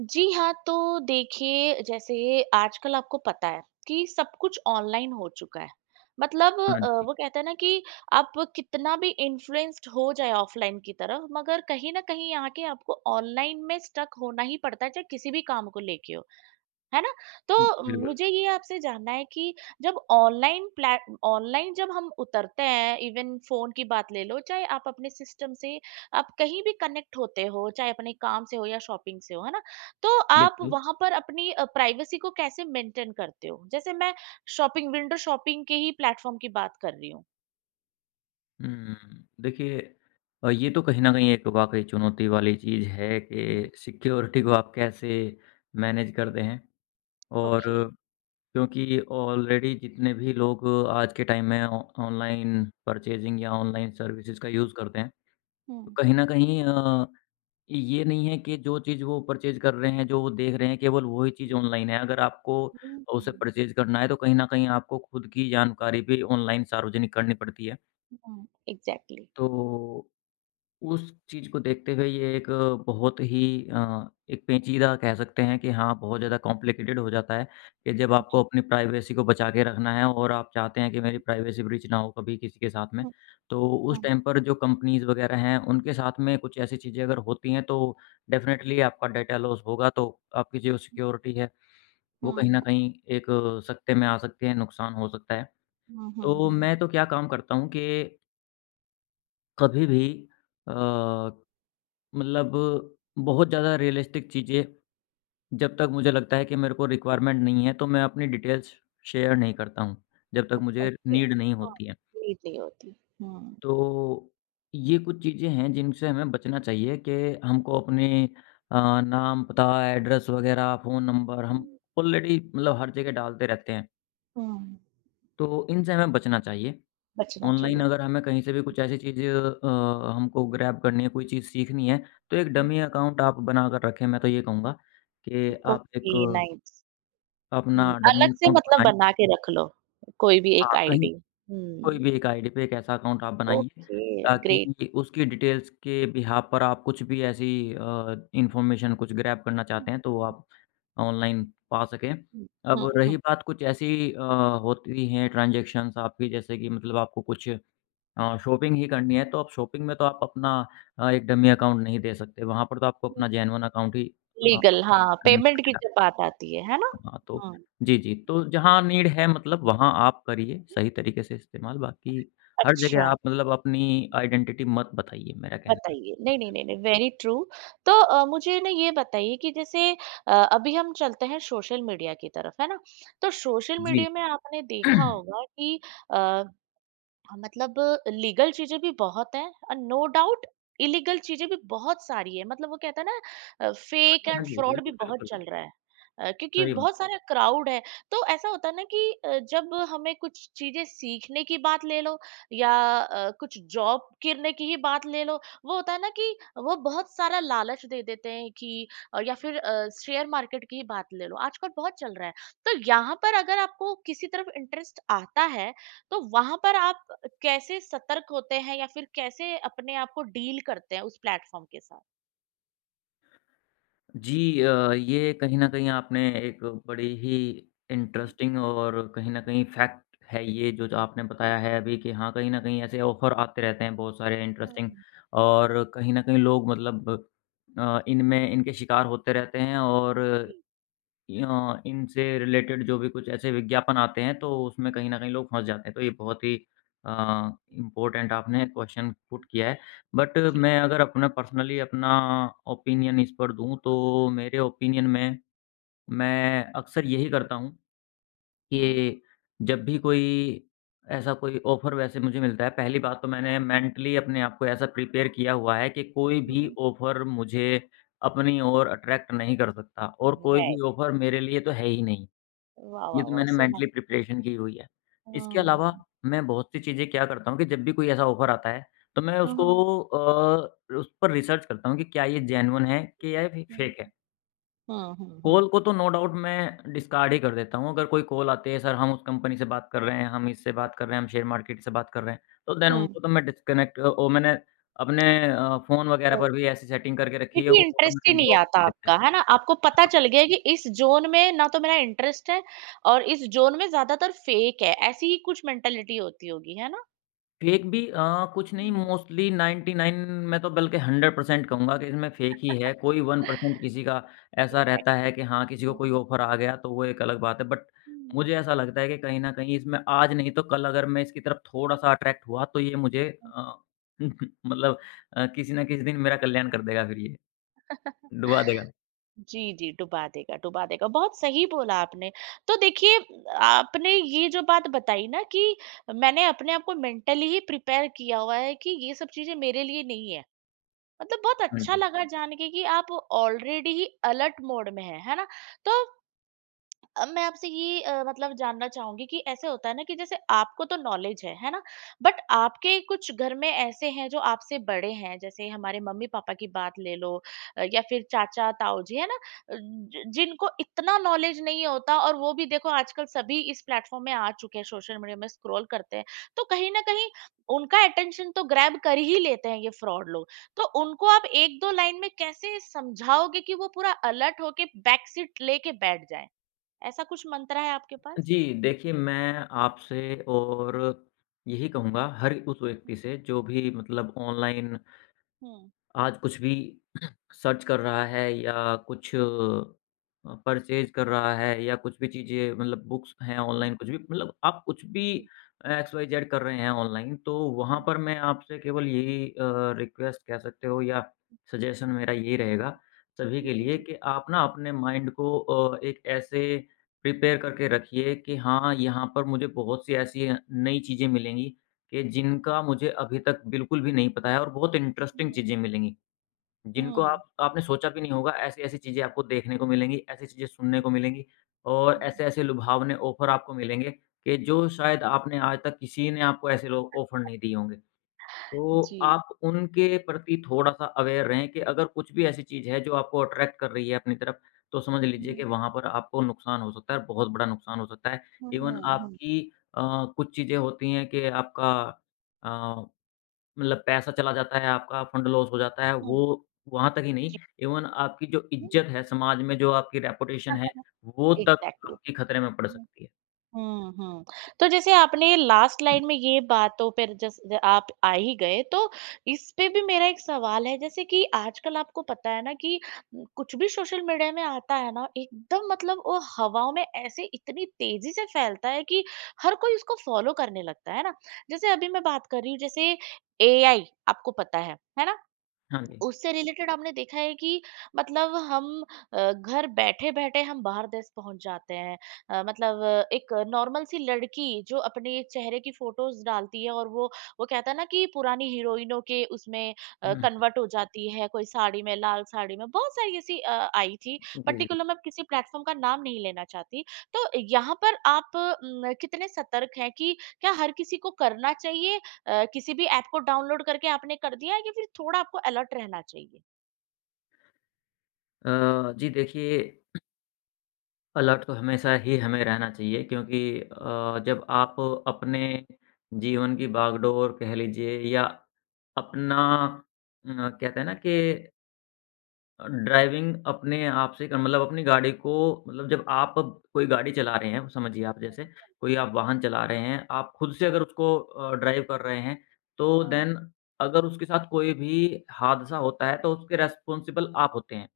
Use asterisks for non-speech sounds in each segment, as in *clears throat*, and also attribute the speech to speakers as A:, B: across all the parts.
A: जी हाँ, तो देखिए जैसे आजकल आपको पता है कि सब कुछ ऑनलाइन हो चुका है। मतलब
B: हाँ जी,
A: वो कहते हैं ना कि आप कितना भी इन्फ्लुएंस्ड हो जाए ऑफलाइन की तरफ मगर कहीं न कहीं आके आपको ऑनलाइन में स्टक होना ही पड़ता है, चाहे किसी भी काम को लेके हो। है ना? तो
B: बिल्कुल,
A: मुझे ये आपसे जानना है कि जब ऑनलाइन जब हम उतरते हैं, इवन फ़ोन की बात ले लो, चाहे आप अपने सिस्टम से आप कहीं भी कनेक्ट होते हो, चाहे अपने काम से हो या शॉपिंग से हो, है ना? तो आप
B: बिल्कुल।
A: वहाँ पर अपनी प्राइवेसी को कैसे मेंटेन करते हो? जैसे मैं शॉपिंग विंडो शॉपिंग के ही प्लेटफ़ॉर्म की बात कर रही हूँ।
B: हुँ, देखिए, ये तो कहीं न कहीं एक वाक़ई चुनौती वाली चीज़ है
A: हुँ।
B: कि सिक्योरिटी को आप कैसे मैनेज करते हैं और
A: ओके।
B: क्योंकि ऑलरेडी जितने भी लोग आज के टाइम में ऑ ऑनलाइन
A: हुँ,
B: परचेज़िंग या ऑनलाइन सर्विसेज़ का यूज़ करते हैं,
A: हुँ,
B: तो
A: हुँ।
B: कहीं न कहीं ये नहीं है कि जो चीज़ वो परचेज़ कर रहे हैं, जो वो देख रहे हैं, केवल वही चीज़ ऑनलाइन है। अगर आपको
A: हुँ,
B: उसे
A: हुँ,
B: परचेज़ करना है, तो कहीं न कहीं आपको खुद की जानकारी भी ऑनलाइन सार्वजनिक करनी पड़ती है।
A: हुँ, एग्ज़ैक्टली।
B: तो उस चीज़ को देखते हुए ये एक बहुत ही एक पेचीदा कह सकते हैं कि हाँ, बहुत ज़्यादा कॉम्प्लिकेटेड हो जाता है कि जब
A: जी।
B: आपको अपनी प्राइवेसी को बचा के रखना है और आप चाहते हैं कि मेरी प्राइवेसी ब्रीच ना हो कभी किसी के साथ में।
A: हुँ,
B: तो उस
A: हुँ,
B: टाइम पर जो कंपनीज़ वग़ैरह हैं, उनके साथ में कुछ ऐसी चीज़ें अगर होती हैं तो डेफ़िनेटली आपका डाटा लॉस होगा, तो आपकी जो
A: हुँ,
B: सिक्योरिटी है, वो कहीं न कहीं एक सकते में आ सकती है, नुकसान हो सकता है।
A: हुँ, हुँ,
B: तो
A: हुँ।
B: मैं तो क्या काम करता हूँ कि कभी भी अ मतलब बहुत ज़्यादा रियलिस्टिक चीज़ें जब तक मुझे लगता है कि मेरे को रिक्वायरमेंट नहीं है, तो मैं अपनी डिटेल्स शेयर नहीं करता हूँ, जब तक मुझे
A: ओके,
B: नीड नहीं
A: हाँ,
B: होती है।
A: नीड नहीं होती। हुँ।
B: तो ये कुछ चीज़ें हैं जिनसे हमें बचना चाहिए कि हमको अपने अ, नाम, पता, एड्रेस वग़ैरह, फ़ोन नंबर हम ऑलरेडी मतलब हर जगह डालते रहते हैं,
A: हुँ,
B: तो इनसे हमें बचना चाहिए।
A: बचना
B: ऑनलाइन
A: चाहिए।
B: अगर हमें कहीं से भी कुछ ऐसी चीज़ हमको ग्रैब करनी है, कोई चीज़ सीखनी है, तो एक डमी अकाउंट आप बनाकर रखें, मैं तो ये कहूँगा कि आप
A: ओके,
B: एक
A: नाइस।
B: अपना
A: हुँ, अलग
B: डमी
A: से
B: अकाउंट
A: मतलब
B: बनाएँ।
A: बना के रख लो, कोई भी
B: हाँ,
A: एक
B: कहीं
A: आईडी।
B: कोई
A: हुँ,
B: भी एक आईडी पे एक ऐसा अकाउंट आप बनाइए,
A: ओके, ग्रेट।
B: ताकि उसकी डिटेल्स के बिहाफ़ पर आप कुछ भी ऐसी इन्फॉर्मेशन कुछ ग्रैब करना चाहते हैं, तो वो आप ऑनलाइन पा सकें।
A: हुँ,
B: अब
A: हुँ,
B: रही
A: हुँ।
B: बात कुछ ऐसी होती हैं ट्रांज़ैक्शंस आपकी जैसे कि मतलब आपको कुछ हाँ, शॉपिंग ही करनी है तो आप शॉपिंग में तो आप अपना एक डमी अकाउंट नहीं दे सकते, वहाँ पर तो आपको अपना जेन्युइन अकाउंट ही
A: लीगल हाँ,
B: करना
A: पेमेंट की
B: पड़ेगा।
A: जब बात आती है ना?
B: हाँ, तो
A: हुँ,
B: जी, जी, तो जहाँ नीड है मतलब वहाँ आप करिए सही तरीके से इस्तेमाल, बाकी हर
A: अच्छा।
B: जगह आप मतलब अपनी आइडेंटिटी मत बताइए, मेरा कहना है।
A: बताइए। नहीं, नहीं, नहीं, नहीं, वेरी ट्रू। तो मुझे ना ये बताइए कि जैसे अभी हम चलते हैं सोशल मीडिया की तरफ, है ना? तो सोशल
B: जी।
A: मीडिया में आपने देखा
B: *clears throat*
A: होगा कि अ, हाँ, मतलब लीगल चीजें भी बहुत हैं और नो डाउट इलीगल चीजें भी बहुत सारी है मतलब वो कहता है ना
B: हाँ
A: फेक
B: जी, हाँ
A: एंड
B: जी,
A: फ्रॉड भी
B: बिल्कुल,
A: बहुत चल
B: बिल्कुल,
A: रहा है क्योंकि
B: सही बात।
A: बहुत सारा क्राउड है तो ऐसा होता है ना कि जब हमें कुछ चीजें सीखने की बात ले लो या कुछ जॉब करने की ही बात ले लो वो होता है ना कि वो बहुत सारा लालच दे देते हैं कि या फिर शेयर मार्केट की ही बात ले लो आजकल बहुत चल रहा है तो यहाँ पर अगर आपको किसी तरफ इंटरेस्ट आता है तो वहां पर आप कैसे सतर्क होते हैं या फिर कैसे अपने आप को डील करते हैं उस प्लेटफॉर्म के साथ?
B: जी ये कहीं न कहीं आपने एक बड़ी ही इंटरेस्टिंग और कहीं न कहीं फैक्ट है ये जो जो आपने
A: जी।
B: बताया है अभी कि हाँ, कहीं न कहीं ऐसे ऑफ़र आते रहते हैं बहुत सारे इंटरेस्टिंग
A: हुँ,
B: और कहीं न कहीं लोग मतलब इनमें इनके शिकार होते रहते हैं और
A: जी।
B: इनसे रिलेटेड जो भी कुछ ऐसे विज्ञापन आते हैं, तो उसमें
A: हुँ,
B: कहीं न कहीं लोग फँस जाते हैं। तो ये बहुत ही अ, इम्पोर्टेंट आपने क्वेश्चन पुट किया है। बट
A: जी।
B: मैं अगर अपना पर्सनली अपना ओपिनियन इस पर दूँ, तो मेरे ओपिनियन में मैं अक्सर यही करता हूँ
A: हाँ।
B: कि जब भी कोई ऐसा कोई ऑफ़र वैसे मुझे मिलता है, पहली बात तो मैंने मेंटली अपने आप को ऐसा प्रिपेयर किया हुआ है कि कोई भी ऑफ़र मुझे अपनी ओर अट्रैक्ट नहीं कर सकता और कोई
A: राइट।
B: भी ऑफ़र मेरे लिए तो है ही नहीं।
A: वाह,
B: ये
A: वाह,
B: तो
A: वाह!
B: मैंने
A: सो
B: मेंटली
A: नाइस।
B: प्रिपरेशन की हुई है। इसके
A: हुँ,
B: अलावा
A: हुँ।
B: मैं बहुत सी चीज़ें क्या करता हूँ कि जब भी कोई ऐसा ऑफ़र आता है, तो मैं
A: हुँ, हुँ, हुँ।
B: उसको उस पर रिसर्च करता हूँ कि क्या ये जेन्युइन है कि या ये फेक है।
A: हुँ, हुँ, हुँ।
B: कॉल को तो नो डाउट मैं डिस्कार्ड ही कर देता हूँ। अगर कोई कॉल आती है, "सर, हम उस कंपनी से बात कर रहे हैं, हम इससे बात
A: हुँ,
B: कर रहे हैं, हम शेयर मार्केट से बात कर रहे हैं।" तो देन
A: हुँ।
B: उनको तो मैं डिस्कनेक्ट और मैंने अपने फ़ोन वगैरह
A: हुँ,
B: पर भी ऐसी सेटिंग करके रखी है,
A: क्योंकि
B: वो
A: इंटरेस्ट ही
B: ऑटोमेटिक
A: नहीं
B: ब्लॉक
A: आता
B: कर देता
A: आपका,
B: है।
A: है ना? आपको पता चल गया कि इस ज़ोन में ना तो मेरा इंटरेस्ट है और इस ज़ोन में ज़्यादातर फेक है, ऐसी ही कुछ मेंटालिटी होती होगी, है ना?
B: फेक भी कुछ नहीं
A: हुँ।
B: मोस्टली 99 मैं तो बल्कि 100% कहूँगा कि इसमें फेक ही है, कोई
A: *laughs*
B: 1% किसी का ऐसा रहता
A: एग्ज़ैक्टली।
B: है कि हाँ, किसी को कोई
A: हुँ,
B: ऑफ़र आ गया तो वो एक अलग बात है। बट
A: हुँ।
B: मुझे ऐसा लगता है कि कहीं न कहीं इसमें आज नहीं तो कल अगर मैं इसकी तरफ थोड़ा-सा अट्रैक्ट हुआ तो ये मुझे *laughs* मतलब, किसी न किसी दिन मेरा कल्याण कर देगा फिर ये,
A: *laughs*
B: डुबा देगा।
A: जी, जी, डुबा देगा, डुबा देगा। बहुत सही बोला आपने। तो देखिए आपने ये जो बात बताई ना कि मैंने अपने आप को मेंटली ही प्रिपेयर किया हुआ है कि ये सब चीज़ें मेरे लिए नहीं है। मतलब बहुत
B: हाँ
A: अच्छा
B: जी।
A: लगा जान के कि आप ऑलरेडी ही अलर्ट मोड में हैं, है ना? तो अब मैं आपसे ये मतलब जानना चाहूंगी कि ऐसे होता है ना कि जैसे आपको तो नॉलेज है ना बट आपके कुछ घर में ऐसे हैं जो आपसे बड़े हैं जैसे हमारे मम्मी पापा की बात ले लो या फिर चाचा ताऊ जी है ना जिनको इतना नॉलेज नहीं होता और वो भी देखो आजकल सभी इस प्लेटफॉर्म में आ चुके हैं सोशल मीडिया में स्क्रॉल करते हैं तो कहीं ना कहीं उनका अटेंशन तो ग्रैब कर ही लेते हैं ये फ्रॉड लोग तो उनको आप एक दो लाइन में कैसे समझाओगे कि वो पूरा अलर्ट होके बैक सीट लेके बैठ जाए ऐसा कुछ मंत्रा है आपके पास?
B: जी, देखिए मैं आपसे और यही कहूँगा हर उस व्यक्ति से जो भी मतलब ऑनलाइन
A: हुँ।
B: आज कुछ भी *clears throat* सर्च कर रहा है या कुछ परचेज़ कर रहा है या कुछ भी चीज़ें मतलब बुक्स हैं
A: हुँ।
B: ऑनलाइन कुछ भी मतलब आप कुछ भी
A: जी।
B: एक्स वाई जेड कर रहे हैं ऑनलाइन, तो वहाँ
A: हुँ।
B: पर मैं आपसे केवल यही रिक्वेस्ट कह सकते हो या सजेशन मेरा यही रहेगा सभी
A: जी,
B: के
A: जी,
B: लिए
A: जी।
B: कि आप ना अपने माइंड को एक ऐसे प्रिपेयर करके रखिए कि हाँ, यहाँ पर मुझे बहुत सी ऐसी नई चीज़ें मिलेंगी कि जिनका मुझे अभी तक बिल्कुल भी नहीं पता है और बहुत इंटरेस्टिंग
A: हुँ।
B: चीज़ें मिलेंगी। जिनको
A: हुँ।
B: आप आपने सोचा भी नहीं होगा, ऐसी-ऐसी चीज़ें आपको देखने को मिलेंगी, ऐसी चीज़ें सुनने को मिलेंगी और
A: हुँ।
B: ऐसे-ऐसे लुभावने ऑफ़र आपको मिलेंगे कि जो शायद आपने आज तक किसी ने आपको ऐसे लो ऑफ़र नहीं दिए होंगे। तो
A: जी।
B: आप उनके प्रति थोड़ा-सा अवेयर रहें कि अगर कुछ भी ऐसी चीज़ है जो आपको अट्रैक्ट कर रही है अपनी तरफ, तो समझ लीजिए कि
A: हुँ,
B: वहाँ पर आपको नुकसान हो सकता है, बहुत बड़ा नुकसान हो सकता है।
A: हुँ,
B: इवन
A: हुँ,
B: आपकी अ, कुछ चीज़ें होती हैं कि आपका अ मतलब पैसा चला जाता है आपका, फंड लॉस हो जाता है,
A: हुँ,
B: वो वहाँ तक ही नहीं,
A: जी।
B: इवन आपकी जो इज़्ज़त है समाज में, जो आपकी रेपुटेशन है, वो तक
A: एग्ज़ैक्टली।
B: आपके खतरे में पड़
A: *laughs*
B: सकती है।
A: हुँ, हुँ। तो जैसे आपने लास्ट लाइन में ये बातों पर जस ज आप आ ही गए, तो इस पे भी मेरा एक सवाल है जैसे कि आजकल आपको पता है ना कि कुछ भी सोशल मीडिया में आता है ना, एकदम मतलब वो हवाओं में ऐसे इतनी तेज़ी से फैलता है कि हर कोई उसको फ़ॉलो करने लगता है ना? जैसे अभी मैं बात कर रही हूँ जैसे एआई आपको पता है ना?
B: हाँ जी।
A: उससे रिलेटेड आपने देखा है कि मतलब घर बैठे-बैठे हम बाहर देश पहुँच जाते हैं। मतलब एक नॉर्मल सी लड़की जो अपने चेहरे की फ़ोटोज़ डालती है और वो कहता है ना कि पुरानी हीरोइनों के उसमें
B: हुँ, हुँ।
A: कन्वर्ट हो जाती है, कोई साड़ी में, लाल साड़ी में, बहुत सारी ऐसी आई थी।
B: जी, जी।
A: पर्टिकुलर मैं किसी प्लेटफ़ॉर्म का नाम नहीं लेना चाहती। तो यहाँ पर आप कितने सतर्क हैं कि क्या हर किसी को करना चाहिए किसी भी ऐप को डाउनलोड करके आपने कर दिया है या फिर थोड़ा आपको अलर्ट रहना चाहिए?
B: जी देखिए, अलर्ट तो हमेशा ही हमें रहना चाहिए क्योंकि जब आप अपने जीवन की बागडोर कह लीजिए या अपना कहते हैं ना कि ड्राइविंग अपने आप से कर मतलब अपनी गाड़ी को मतलब जब आप कोई गाड़ी चला रहे हैं, समझिए आप जैसे कोई आप वाहन चला रहे हैं, आप खुद से अगर उसको ड्राइव कर रहे हैं, तो
A: हाँ।
B: देन अगर उसके साथ कोई भी हादसा होता है, तो उसके रिस्पॉन्सिबल आप होते हैं।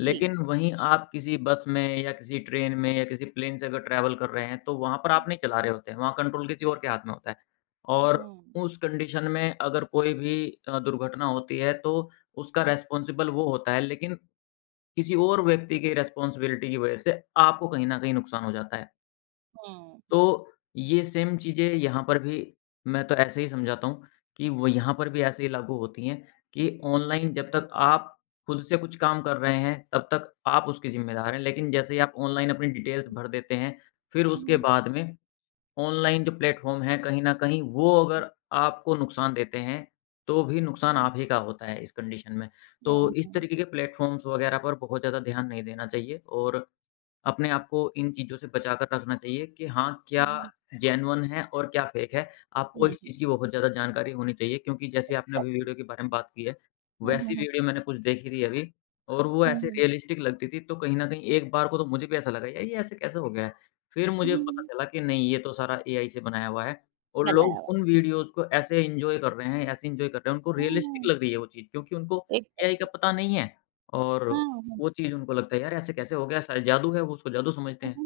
A: जी।
B: लेकिन वहीं आप किसी बस में या किसी ट्रेन में या किसी प्लेन से अगर ट्रैवल कर रहे हैं, तो वहाँ पर आप
A: हुँ,
B: नहीं चला रहे होते हैं, वहाँ कंट्रोल किसी और के हाथ में होता है। और
A: हुँ।
B: उस कंडीशन में अगर कोई भी दुर्घटना होती है, तो उसका
A: हुँ।
B: रिस्पॉन्सिबल वो होता है, लेकिन किसी और व्यक्ति की रिस्पॉन्सिबिलिटी की वजह से आपको कहीं न कहीं नुकसान हो जाता है।
A: हुँ।
B: तो ये सेम चीज़ें यहाँ पर भी मैं तो ऐसे ही समझाता हूँ कि वो यहाँ पर भी ऐसे ही लागू होती हैं कि ऑनलाइन जब तक आप खुद से कुछ काम कर रहे हैं, तब तक आप उसके ज़िम्मेदार हैं। लेकिन जैसे ही आप ऑनलाइन अपनी डिटेल्स भर देते हैं, फिर
A: हुँ,
B: उसके
A: हुँ।
B: बाद में ऑनलाइन जो प्लेटफ़ॉर्म हैं कहीं न कहीं वो अगर आपको नुकसान देते हैं, तो भी नुकसान आप ही का होता है इस कंडीशन में। तो
A: हुँ,
B: इस
A: हुँ।
B: तरीके के प्लेटफ़ॉर्म्स वग़ैरह पर बहुत ज़्यादा ध्यान नहीं देना चाहिए और अपने आप को इन चीज़ों से बचा कर रखना चाहिए कि हाँ, क्या
A: हुँ, हुँ,
B: जेन्युइन है और क्या फ़ेक है। आपको इस
A: हुँ।
B: चीज़ की बहुत ज़्यादा जानकारी होनी चाहिए क्योंकि जैसे आपने अभी वीडियो के बारे में बात की है,
A: हुँ, हुँ, हुँ,
B: वैसी
A: हुँ,
B: वीडियो मैंने कुछ देखी थी अभी और वो
A: हुँ,
B: ऐसे
A: हुँ,
B: रियलिस्टिक लगती थी तो कहीं न कहीं एक बार को तो मुझे भी ऐसा लगा यार ये ऐसे कैसे हो गया है? फिर
A: हुँ,
B: मुझे पता
A: हुँ,
B: चला कि नहीं ये तो सारा एआई से बनाया हुआ है और लोग
A: बनाया हुआ।
B: उन वीडियोज़ को ऐसे एन्जॉय कर रहे हैं ऐसे एन्जॉय कर रहे हैं, उनको रियलिस्टिक
A: हुँ।
B: लग रही है वो चीज़ क्योंकि उनको एआई का
A: एग्ज़ैक्टली।
B: पता नहीं है और
A: हाँ, हाँ।
B: वो चीज़ उनको लगता है यार ऐसे कैसे हो गया शायद जादू है वो उसको जादू समझते हैं।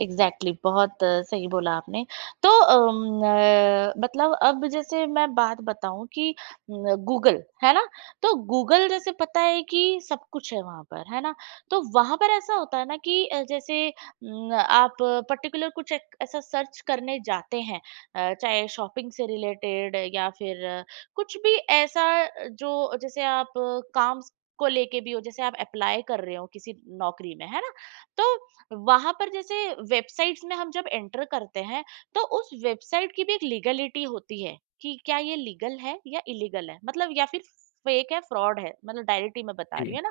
A: एग्ज़ैक्टली बहुत सही बोला आपने। तो मतलब अब जैसे मैं बात बताऊँ कि न गूगल, है ना? तो गूगल जैसे पता है कि सब कुछ है वहाँ पर, है ना? तो वहाँ पर ऐसा होता है ना कि जैसे न आप पर्टिकुलर कुछ एक ऐसा सर्च करने जाते हैं चाहे शॉपिंग से रिलेटेड या फिर कुछ भी ऐसा जो जैसे आप काम को लेके भी हो, जैसे आप एप्लाई कर रहे हो किसी नौकरी में, है ना? तो वहाँ पर जैसे वेबसाइट्स में हम जब एंटर करते हैं तो उस वेबसाइट की भी एक लीगलिटी होती है कि क्या ये लीगल है या इलीगल है मतलब या फिर फेक है फ्रॉड है मतलब डायरेक्टली मैं बता रही
B: जी।
A: हूँ है ना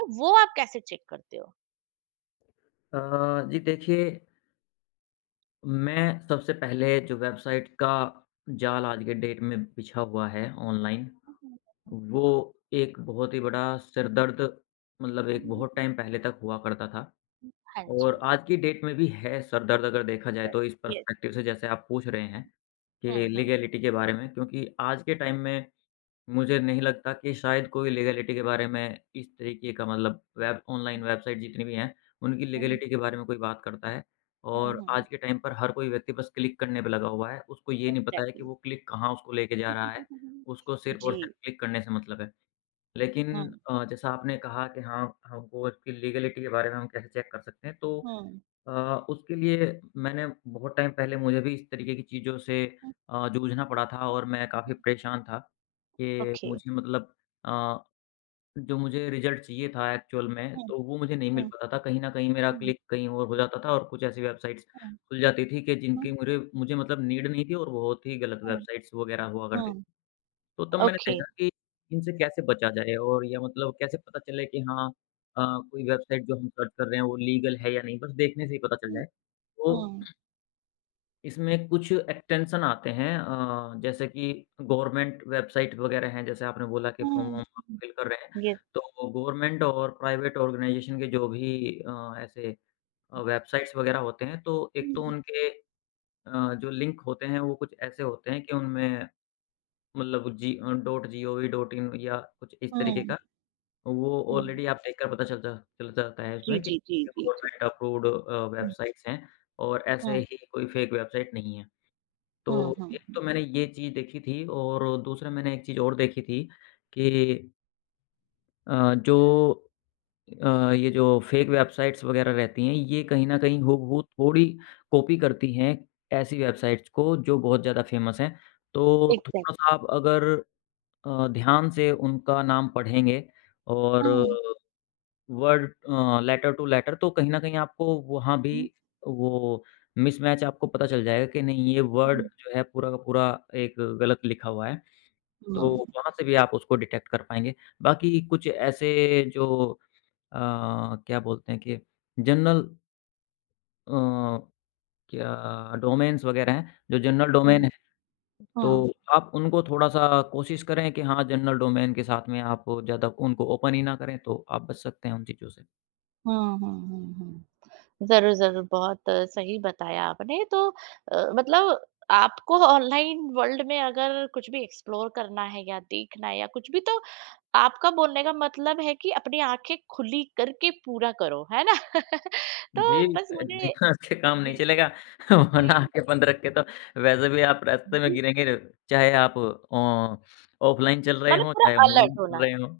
A: तो वो आप कैसे चेक करते हो?
B: अ, जी देखिए, मैं सबसे पहले जो वेबसाइट का जाल आज के डेट में बिछा हुआ है ऑनलाइन,
A: हम्म,
B: वो एक बहुत ही बड़ा सिरदर्द मतलब एक
A: हम्म,
B: बहुत टाइम पहले तक हुआ करता था
A: हाँ जी।
B: और आज की डेट में भी है सिरदर्द अगर देखा जाए तो इस
A: यस।
B: पर्सपेक्टिव से जैसे आप पूछ रहे हैं कि
A: हम्म, हम्म,
B: लीगैलिटी के बारे में क्योंकि आज के टाइम में मुझे नहीं लगता कि शायद कोई लीगैलिटी के बारे में इस तरीके का मतलब वेब ऑनलाइन वेबसाइट जितनी भी हैं, उनकी
A: हम्म,
B: लीगैलिटी के बारे में कोई बात करता है और
A: हम्म,
B: आज के टाइम पर हर कोई व्यक्ति बस क्लिक करने पे लगा हुआ है। उसको ये नहीं पता है कि
A: एग्जैक्टली।
B: वो क्लिक कहाँ उसको लेके जा रहा है। उसको सिर्फ़ और
A: जी।
B: सिर्फ़ क्लिक करने से मतलब है। लेकिन
A: हम्म,
B: जैसा आपने कहा कि हाँ, हमको इसकी लीगैलिटी के बारे में हम कैसे चेक कर सकते हैं, तो
A: हम्म।
B: अ, उसके लिए मैंने बहुत टाइम पहले मुझे भी इस तरीके की चीज़ों से जूझना पड़ा था और मैं काफ़ी परेशान था कि
A: ओके।
B: मुझे मतलब अ, जो मुझे रिज़ल्ट चाहिए था एक्चुअल में,
A: हम्म,
B: तो वो मुझे नहीं मिल
A: हम्म,
B: पाता था। कहीं न कहीं मेरा
A: हम्म,
B: क्लिक कहीं और हो जाता था और कुछ ऐसी वेबसाइट्स
A: हम्म,
B: खुल जाती थी कि
A: हम्म,
B: जिनकी मुझे मुझे मतलब नीड नहीं थी और बहुत ही गलत वेबसाइट्स वग़ैरह हुआ करती
A: हम्म।
B: थी। तो तब मैंने
A: ओके।
B: देखा कि इनसे कैसे बचा जाए और या मतलब कैसे पता चले कि हाँ अ, कोई वेबसाइट जो हम सर्च कर रहे हैं वो लीगल है या नहीं, बस देखने से ही पता चल
A: हम्म,
B: जाए। तो
A: हम्म।
B: इसमें कुछ एक्सटेंशन आते हैं जैसे कि गवर्नमेंट वेबसाइट वगैरह हैं, जैसे आपने बोला कि
A: हुँ,
B: फॉर्म-वॉर्म आप
A: हुँ,
B: फिल कर रहे हैं,
A: यस।
B: तो गवर्नमेंट और प्राइवेट ऑर्गेनाइजेशन के जो भी ऐसे वेबसाइट्स वगैरह होते हैं, तो एक तो
A: हुँ,
B: उनके जो लिंक होते हैं वो कुछ ऐसे होते हैं कि उनमें मतलब जी डॉट जीओवी डॉट इन या कुछ इस तरीके
A: हुँ,
B: का, वो
A: हुँ।
B: ऑलरेडी आप देखकर पता चल जाता है
A: जी,
B: उसमें कि
A: जी, जी,
B: ये
A: जी, जी।
B: गवर्नमेंट अप्रूव्ड
A: हुँ,
B: वेबसाइट्स हैं और ऐसे
A: हुँ,
B: ही कोई फेक वेबसाइट नहीं है। तो
A: हुँ, हुँ,
B: एक
A: हुँ।
B: तो मैंने ये चीज़ देखी थी और दूसरा मैंने एक चीज़ और देखी थी कि जो ये जो फेक वेबसाइट्स वगैरह रहती हैं, ये कहीं न कहीं हूबहू थोड़ी कॉपी करती हैं ऐसी वेबसाइट्स को जो बहुत ज़्यादा फ़ेमस हैं। तो
A: एग्ज़ैक्ट।
B: थोड़ा-सा आप अगर ध्यान से उनका नाम पढ़ेंगे और
A: हुँ,
B: वर्ड लेटर टू लेटर तो कहीं न कहीं आपको वहाँ भी
A: हुँ,
B: वो मिसमैच आपको पता चल जाएगा कि नहीं ये वर्ड
A: हुँ,
B: जो है पूरा का पूरा एक गलत लिखा हुआ है। तो
A: हुँ,
B: वहाँ से भी आप उसको डिटेक्ट कर पाएँगे। बाकी कुछ ऐसे जो अ, क्या बोलते हैं कि जनरल अ, क्या डोमेन्स वग़ैरह हैं, जो जनरल
A: हुँ,
B: डोमेन तो
A: हाँ,
B: आप उनको थोड़ा-सा कोशिश करें कि हाँ, जनरल डोमेन के साथ में आप ज़्यादा उनको ओपन ही ना करें, तो आप बच सकते हैं उन चीज़ों से।
A: हाँ, हाँ, हाँ, हाँ। ज़रूर, ज़रूर, बहुत सही बताया आपने। तो मतलब आपको ऑनलाइन वर्ल्ड में अगर कुछ भी एक्सप्लोर करना है या देखना है या कुछ भी, तो आपका बोलने का मतलब है कि अपनी आँखें खुली करके पूरा करो, है ना? *laughs*
B: जी,
A: तो बस मुझे
B: बिना उसके काम नहीं
A: जी,
B: चलेगा *laughs* वरना
A: जी, जी।
B: आँखें बंद रख के तो वैसे भी आप रास्ते में गिरेंगे, चाहे आप ऑफ़लाइन चल रहे
A: मतलब
B: हों,
A: पूरा
B: चाहे
A: अलर्ट
B: ऑनलाइन
A: होना
B: चल रहे
A: है।
B: हों।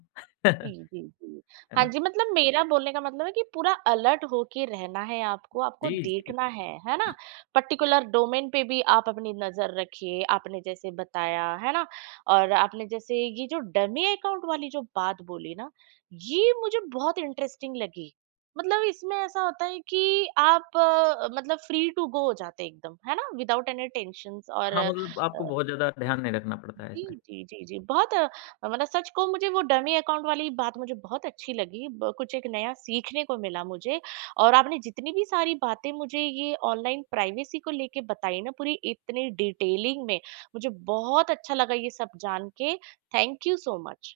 A: जी,
B: *laughs*
A: जी, जी।
B: है
A: हाँ
B: ना?
A: जी, मतलब मेरा बोलने का मतलब है कि पूरा अलर्ट होके रहना है आपको,
B: जी,
A: आपको
B: जी।
A: देखना है ना? पर्टिकुलर डोमेन पे भी आप अपनी नज़र रखिए, आपने जैसे बताया, है ना? और आपने जैसे ये जो डमी अकाउंट वाली जो बात बोली ना, ये मुझे बहुत इंटरेस्टिंग लगी। मतलब इसमें ऐसा होता है कि आप मतलब फ्री टू गो हो जाते हैं एकदम, है ना? विदाउट एनी टेंशन्स
B: हाँ, मतलब आपको बहुत ज़्यादा ध्यान नहीं रखना पड़ता है
A: जी,
B: इसमें।
A: जी, जी, जी। बहुत मतलब सच कहूँ मुझे वो डमी अकाउंट वाली बात मुझे बहुत अच्छी लगी। ब कुछ एक नया सीखने को मिला मुझे और आपने जितनी भी सारी बातें मुझे ये ऑनलाइन प्राइवेसी को लेके बताई ना पूरी इतनी डिटेलिंग में, मुझे बहुत अच्छा लगा ये सब जान के। Thank you so much.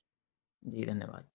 B: जी, धन्यवाद।